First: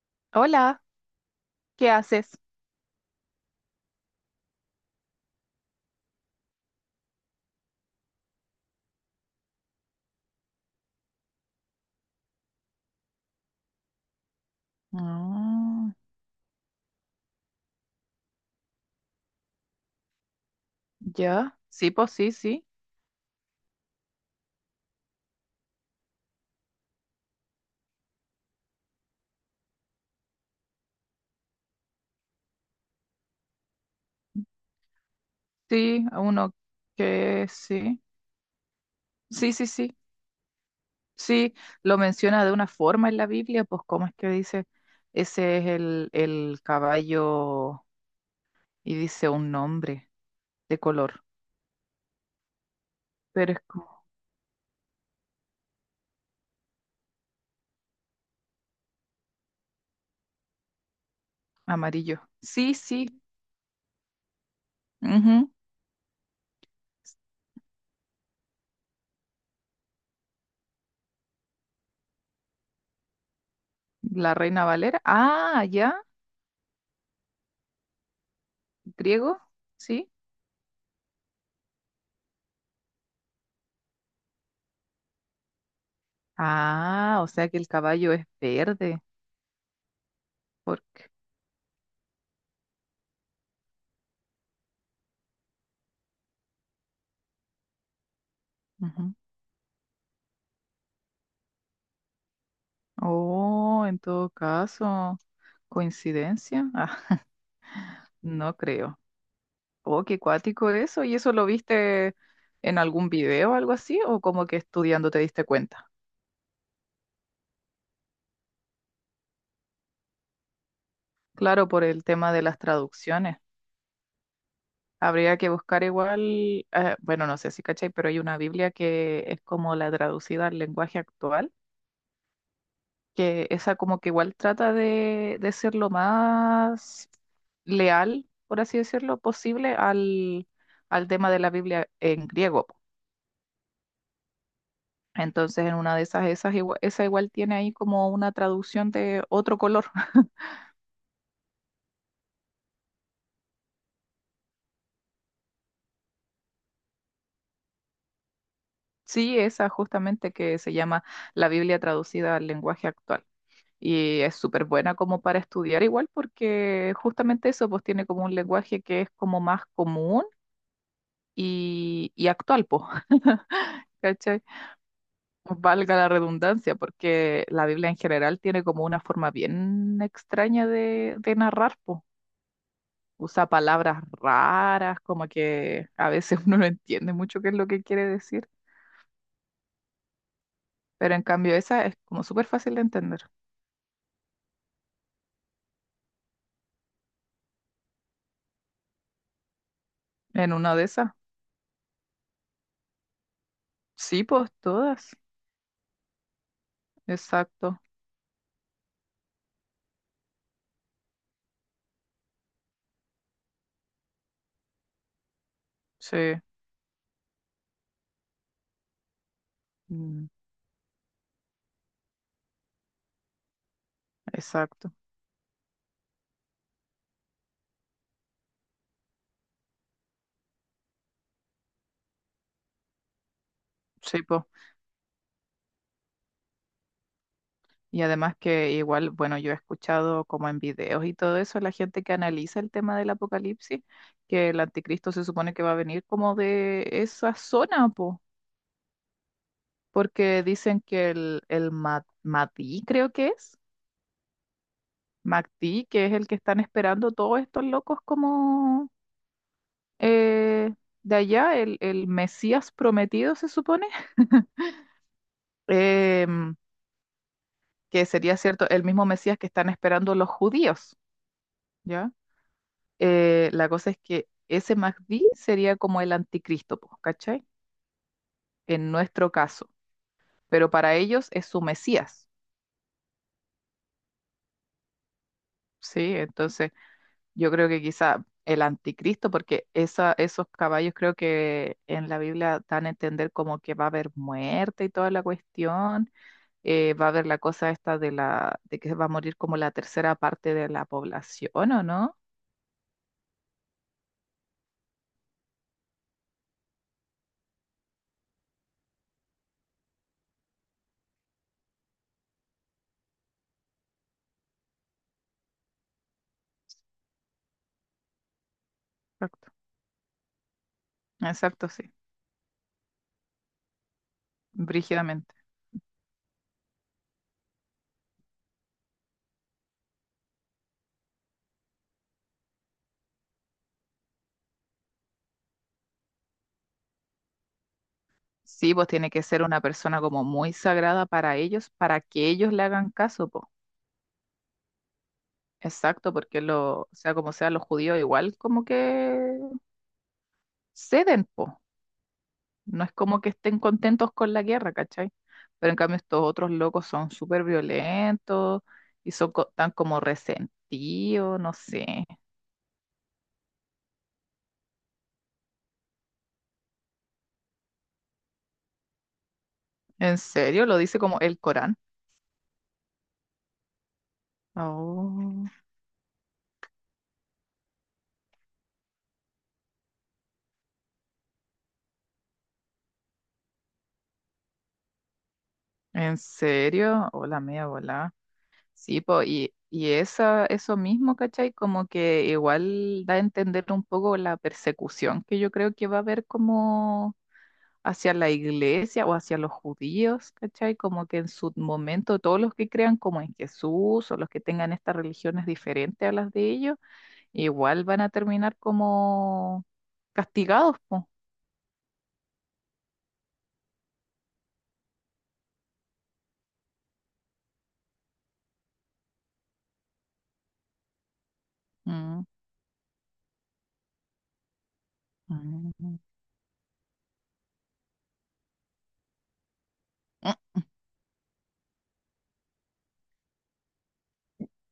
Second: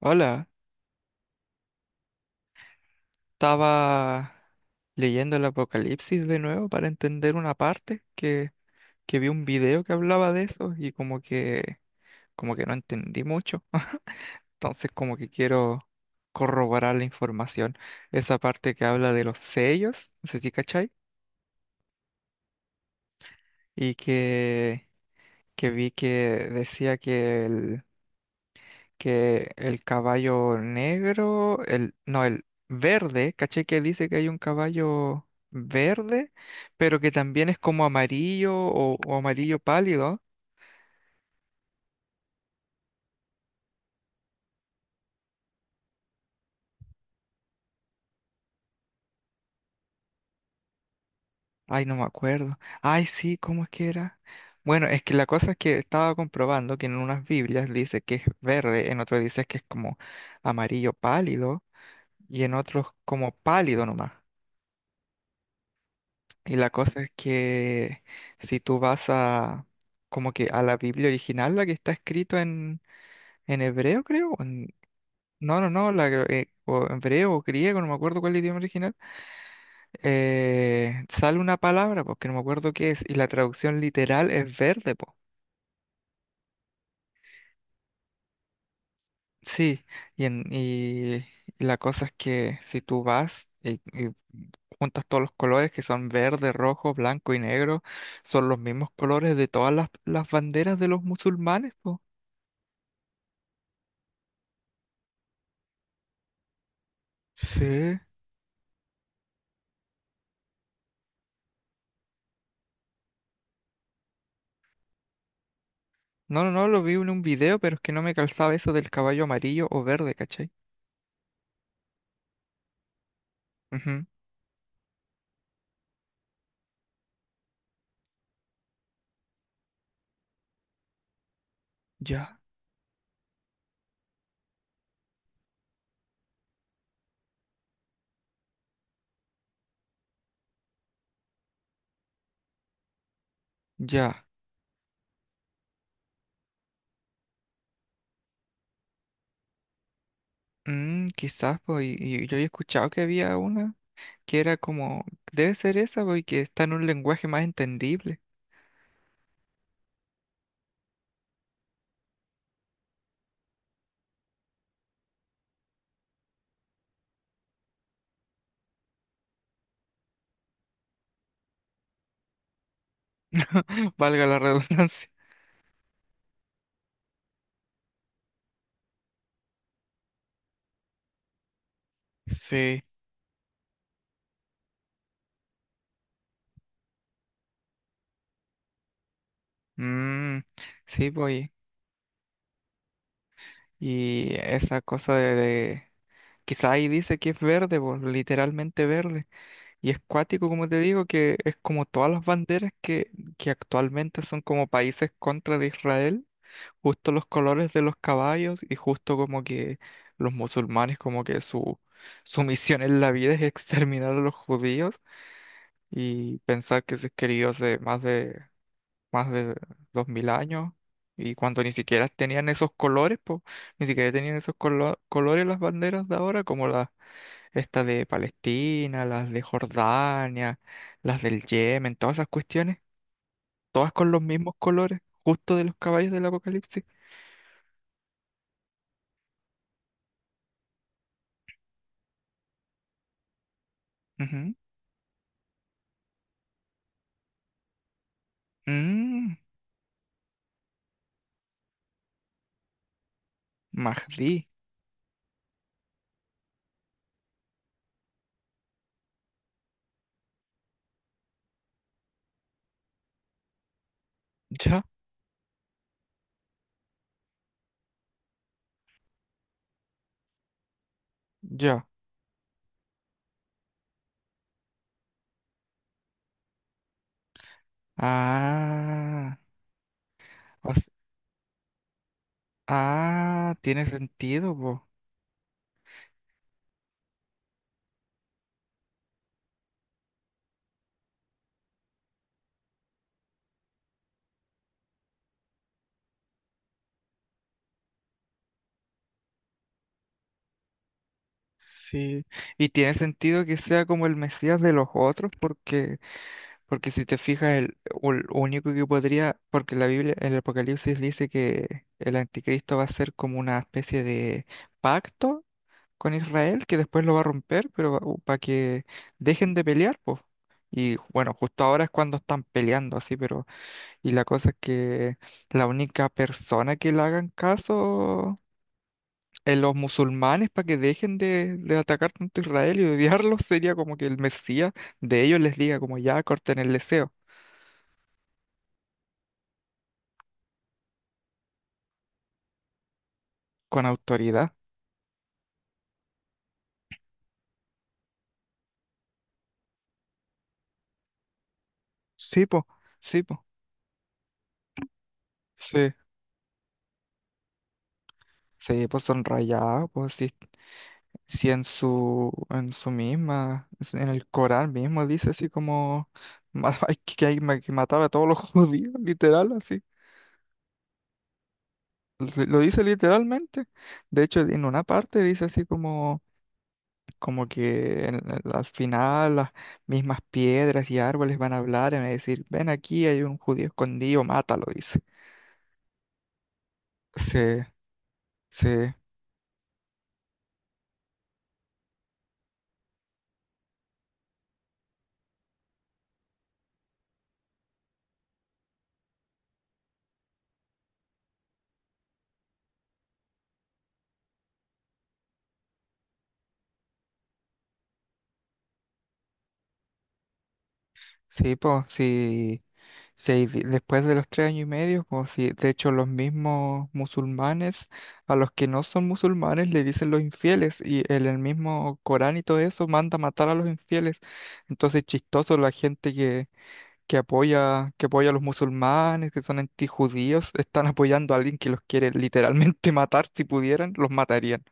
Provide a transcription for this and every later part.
Hola, Hola, ¿qué haces? estaba leyendo el Apocalipsis de nuevo para entender una parte que vi un video que hablaba de eso y como que no entendí mucho. Entonces como que quiero Ah, corroborar la información. Esa parte que habla de los sellos, no sé si cachai, ya, sí, pues sí, sí, y que, que vi que decía que el caballo negro, el, no, el verde, caché que dice que hay un caballo sí, a verde, uno pero que que también es como sí, amarillo o sí, amarillo sí, sí, pálido. sí, lo menciona de una forma en la Biblia, pues cómo es que dice, ese es el caballo y dice un nombre de color, Ay, no me acuerdo. Ay, sí, pero es ¿cómo es que como era? Bueno, es que la cosa es que estaba comprobando que en unas Biblias dice que es verde, en otras dice que es como amarillo pálido amarillo. y en Sí, otros sí, como pálido nomás. ujú. Y la cosa es que si tú vas a como que a la Biblia original, la que está escrito en hebreo, creo, La Reina Valera, no, ah, no, ya, no, o hebreo o griego, no me acuerdo cuál es el idioma original, griego, sí, sale una palabra, porque no me acuerdo qué es, y la traducción literal es verde, po. ah, o sea que el caballo es verde, Sí, y, en, porque... y la cosa es que si tú vas y juntas todos los colores que son verde, rojo, blanco y negro, son los mismos colores de todas las banderas de los musulmanes, po. Oh, en todo caso, coincidencia. Ah, Sí. no creo. Oh, qué cuático eso. ¿Y eso lo viste en algún video o algo así? ¿O como que estudiando te diste cuenta? No, no, no, lo vi en un video, pero es que no me calzaba eso del caballo amarillo o verde, ¿cachai? Claro, por el tema de las traducciones. Ujú. Habría que buscar igual, bueno, no sé si cachai, pero hay una Biblia que es como la traducida al lenguaje actual, Ya, que esa como que igual trata de ser lo más leal, por así decirlo, posible al, al tema de la Biblia en griego, po. ya. Entonces, en una de esas, esa igual tiene ahí como una traducción de otro color. Mm, quizás, pues, y yo había escuchado que había una que era como, debe ser esa, pues, y que está en un lenguaje más entendible, Sí, esa justamente que se llama la Biblia traducida al lenguaje actual. Y es súper buena como para estudiar igual, porque justamente eso pues tiene como un lenguaje que es como más común y actual, pues. valga la ¿Cachai? redundancia. Valga la redundancia, porque la Biblia en general tiene como una forma bien extraña de narrar, po. Sí, Usa palabras raras, como que a veces uno no entiende mucho qué es lo que quiere decir, mm, sí, pero en pues, cambio esa es como súper fácil de entender. y esa cosa quizás ahí dice que es verde, pues, literalmente verde. Y es cuático, En como una te de digo, esas, que es como todas las banderas que actualmente sí, son pues como países todas, contra de Israel, justo los colores exacto, de los caballos y justo como que los musulmanes como que su misión en la vida es exterminar a los judíos sí, y pensar que se escribió hace más de dos mm, mil años y cuando ni siquiera tenían esos colores, pues ni siquiera tenían esos exacto, colores las banderas de ahora como las estas de Palestina, las de Jordania, las del Yemen, todas esas cuestiones, todas con los sí, pues. mismos colores, justo de los caballos del Apocalipsis. Y además que igual, bueno, yo he escuchado como en videos y todo eso, la gente que analiza el tema del apocalipsis, que Ujú. el anticristo se supone que va a venir como de esa zona, po, Mm, porque dicen que el Mahdi, creo que es, Mahdi. Mahdi, que es el que están esperando todos estos locos, como eh, de allá, el Mesías prometido, se supone. Ya, em, que sería cierto, el mismo Mesías que están esperando los judíos, ya. ¿ya? La cosa es que ese Mahdi sería como el anticristo, po, ¿cachai? En nuestro Ah, caso, o pero s- para ellos es su Mesías, ah, tiene sentido, po. ¿sí? Entonces, yo creo que quizá el anticristo, porque esa, esos caballos creo que en la Biblia dan a entender como que va a haber muerte y toda la cuestión, va a haber la cosa esta de la, de que va a morir como la tercera parte de la población, ¿o no? Sí. Y tiene sentido que sea como el Mesías de los otros, porque porque si te fijas, el, o el único que podría, porque la Biblia, el Apocalipsis dice que el anticristo va a ser como una especie de pacto con Israel, que después lo va a romper, pero para que Exacto, dejen de pelear, pues. Y bueno, justo exacto, ahora es sí, cuando están peleando así, pero y la cosa es que brígidamente. la única persona que le hagan caso en los musulmanes para que dejen de atacar tanto a Israel y odiarlos sería como que el Mesías de ellos les diga como ya corten el deseo. Sí, pues tiene que ser una persona como muy sagrada para ellos, para que ellos le hagan caso, pues. Con autoridad. Exacto, porque lo, sea como sea, los judíos igual como que ceden, pues. Sí, po, No es como sí, que po, estén contentos con la guerra, ¿cachai? Pero en sí. cambio estos otros locos son súper violentos Sí, pues y son son tan rayados, como pues sí, resentidos, no sé. En su misma, en el Corán mismo dice así como hay que hay que matar a todos los judíos, literal, así. ¿En serio? Lo dice como el Corán. Lo dice literalmente. De hecho, en una parte dice Oh, así como, como que al final las mismas piedras y árboles van a hablar y van a decir, ven aquí, hay un judío escondido, mátalo, dice. ¿en serio? Sí, Hola, media volá. sí. Sí, po, y esa, eso mismo, ¿cachai? Como que igual da a entender un poco la persecución que yo creo que va a haber como hacia la iglesia o hacia los judíos, ¿cachai? Como que en su momento todos los que crean como en Jesús o los que tengan estas religiones diferentes a las de ellos, igual van a terminar como castigados, po. Sí, pues, sí, sí, después de los 3 años y medio, pues, sí, de hecho, los mismos musulmanes, a los que no son musulmanes, le dicen los infieles, y en el mismo Mm, Corán y todo eso manda matar a los infieles. Entonces, chistoso, mm, mm. Que apoya a los musulmanes, que son Mm. antijudíos, están apoyando a alguien que los quiere literalmente matar, si pudieran, los matarían.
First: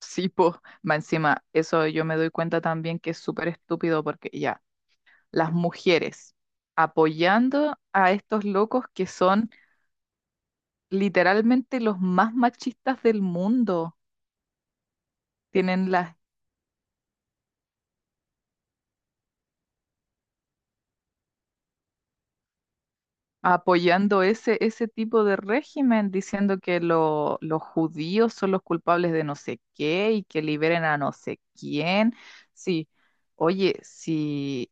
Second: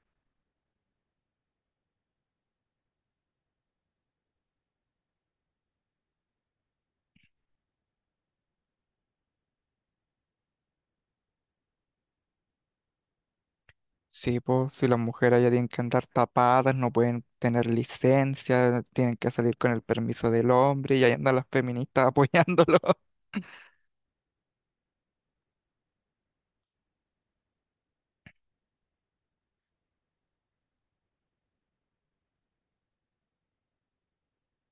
Sí, po. Más encima, eso yo me doy cuenta también que es súper estúpido porque ya, las mujeres apoyando a estos locos que son literalmente los más machistas del mundo. Sí, pues, si las mujeres ya tienen que Tienen andar las tapadas, no pueden tener licencia, tienen que salir con el permiso del hombre y ahí andan las feministas apoyándolo. apoyando ese, ese tipo de régimen, diciendo que los judíos son los culpables de no sé qué y que liberen a no sé quién. Sí, oye, si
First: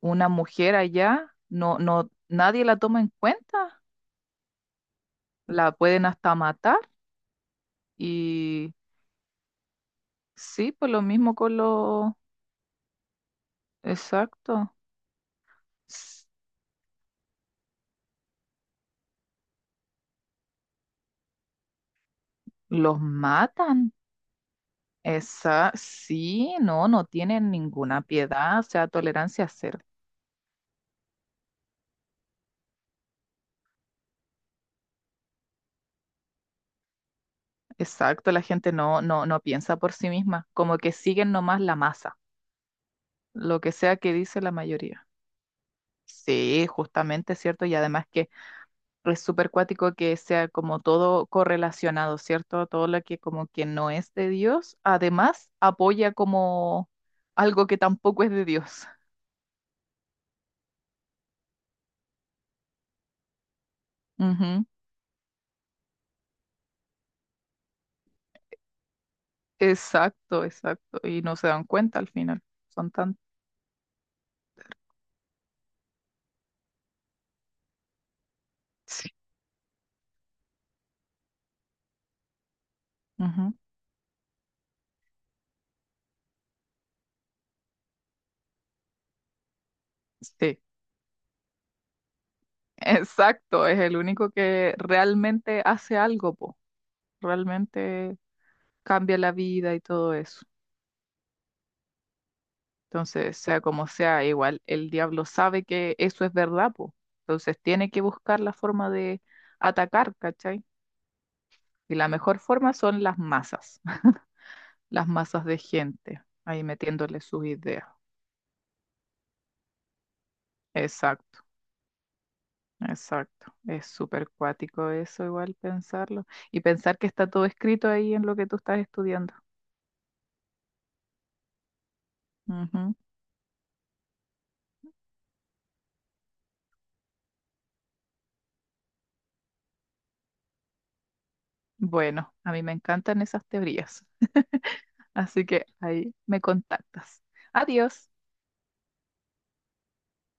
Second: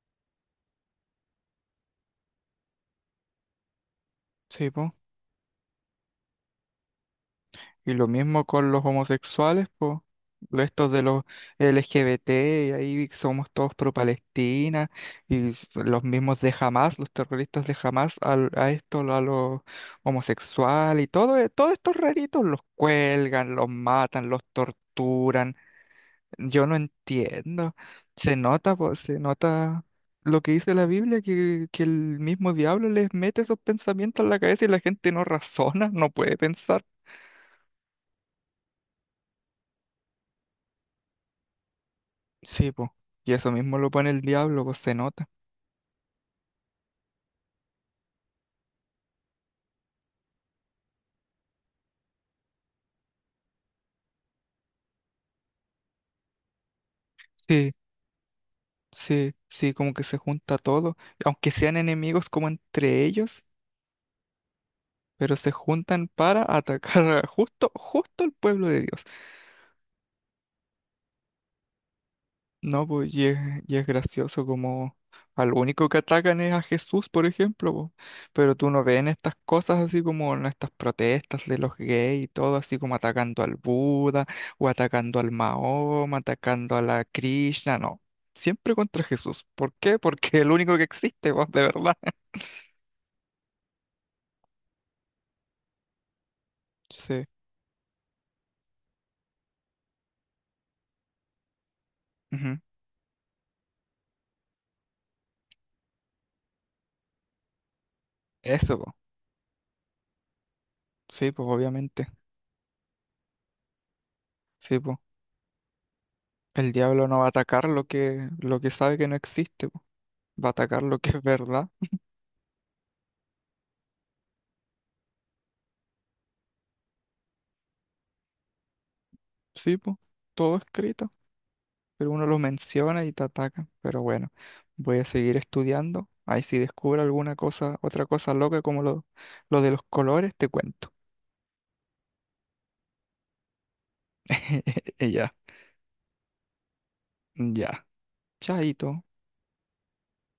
una mujer allá no, no, nadie la toma en cuenta, Sí, pues. la pueden hasta matar. Y lo mismo con Y los homosexuales, pues. sí, Estos pues de lo los mismo con los... LGBT, y ahí somos todos pro Exacto. Palestina, los s- mismos de Hamas, los terroristas de Hamas, esto, a los homosexuales, y todo, todos estos raritos los Los cuelgan, los matan. matan, los torturan. Esa, sí, Yo no no, no tienen entiendo. ninguna Se piedad, o nota, sea, pues, se tolerancia cero. nota lo que dice la Biblia, que el mismo diablo les mete esos pensamientos en la cabeza y la gente no razona, no puede pensar. Exacto, la gente no, no, no piensa por sí misma, como que siguen nomás la masa, Sí, pues. Y eso lo que mismo lo sea pone que el dice la diablo, pues se mayoría. nota. Sí, justamente, ¿cierto? Y además que es súper cuático que sea como todo correlacionado, ¿cierto? Todo lo que como que no es de Dios, además apoya como algo Sí, que tampoco es de Dios. sí, sí, como que se junta todo. Aunque sean enemigos como entre ellos, pero se juntan para atacar justo, justo al pueblo de Dios. Exacto, exacto. Y no se dan cuenta al final. No, Son pues tan... y es gracioso como al único que atacan es a Jesús, por ejemplo, po. Pero tú no ves en Sí. estas cosas así como en estas protestas de los gays y todo, así como atacando Ujú. al Buda o atacando al Mahoma, atacando a la Krishna, no. Siempre contra Jesús. ¿Por qué? Porque es el Sí, único que existe, pues, de verdad. exacto. Es el único que realmente hace algo, po. Sí. Realmente cambia la vida y todo eso. Ujú. Entonces, sea como sea, igual el diablo sabe que eso es verdad, po. Entonces tiene que buscar la Eso, forma po. de atacar, ¿cachai? Sí, pues Y la obviamente. mejor forma son las masas, Sí, pues. las masas de gente, ahí El diablo no metiéndole va a sus atacar ideas. Lo que sabe que no existe, po. Va a atacar lo que es Exacto. verdad. Exacto, es súper cuático eso igual pensarlo y pensar que está todo escrito ahí en lo que tú estás estudiando. Sí, pues. Todo escrito. Pero uno lo Ujú. menciona y te ataca. Pero bueno, voy a seguir estudiando. Ahí si descubro alguna cosa, otra cosa loca como lo de los colores, te cuento. Bueno, a mí me encantan esas teorías, Y ya, así que ahí me contactas. ya. Adiós. Chaito.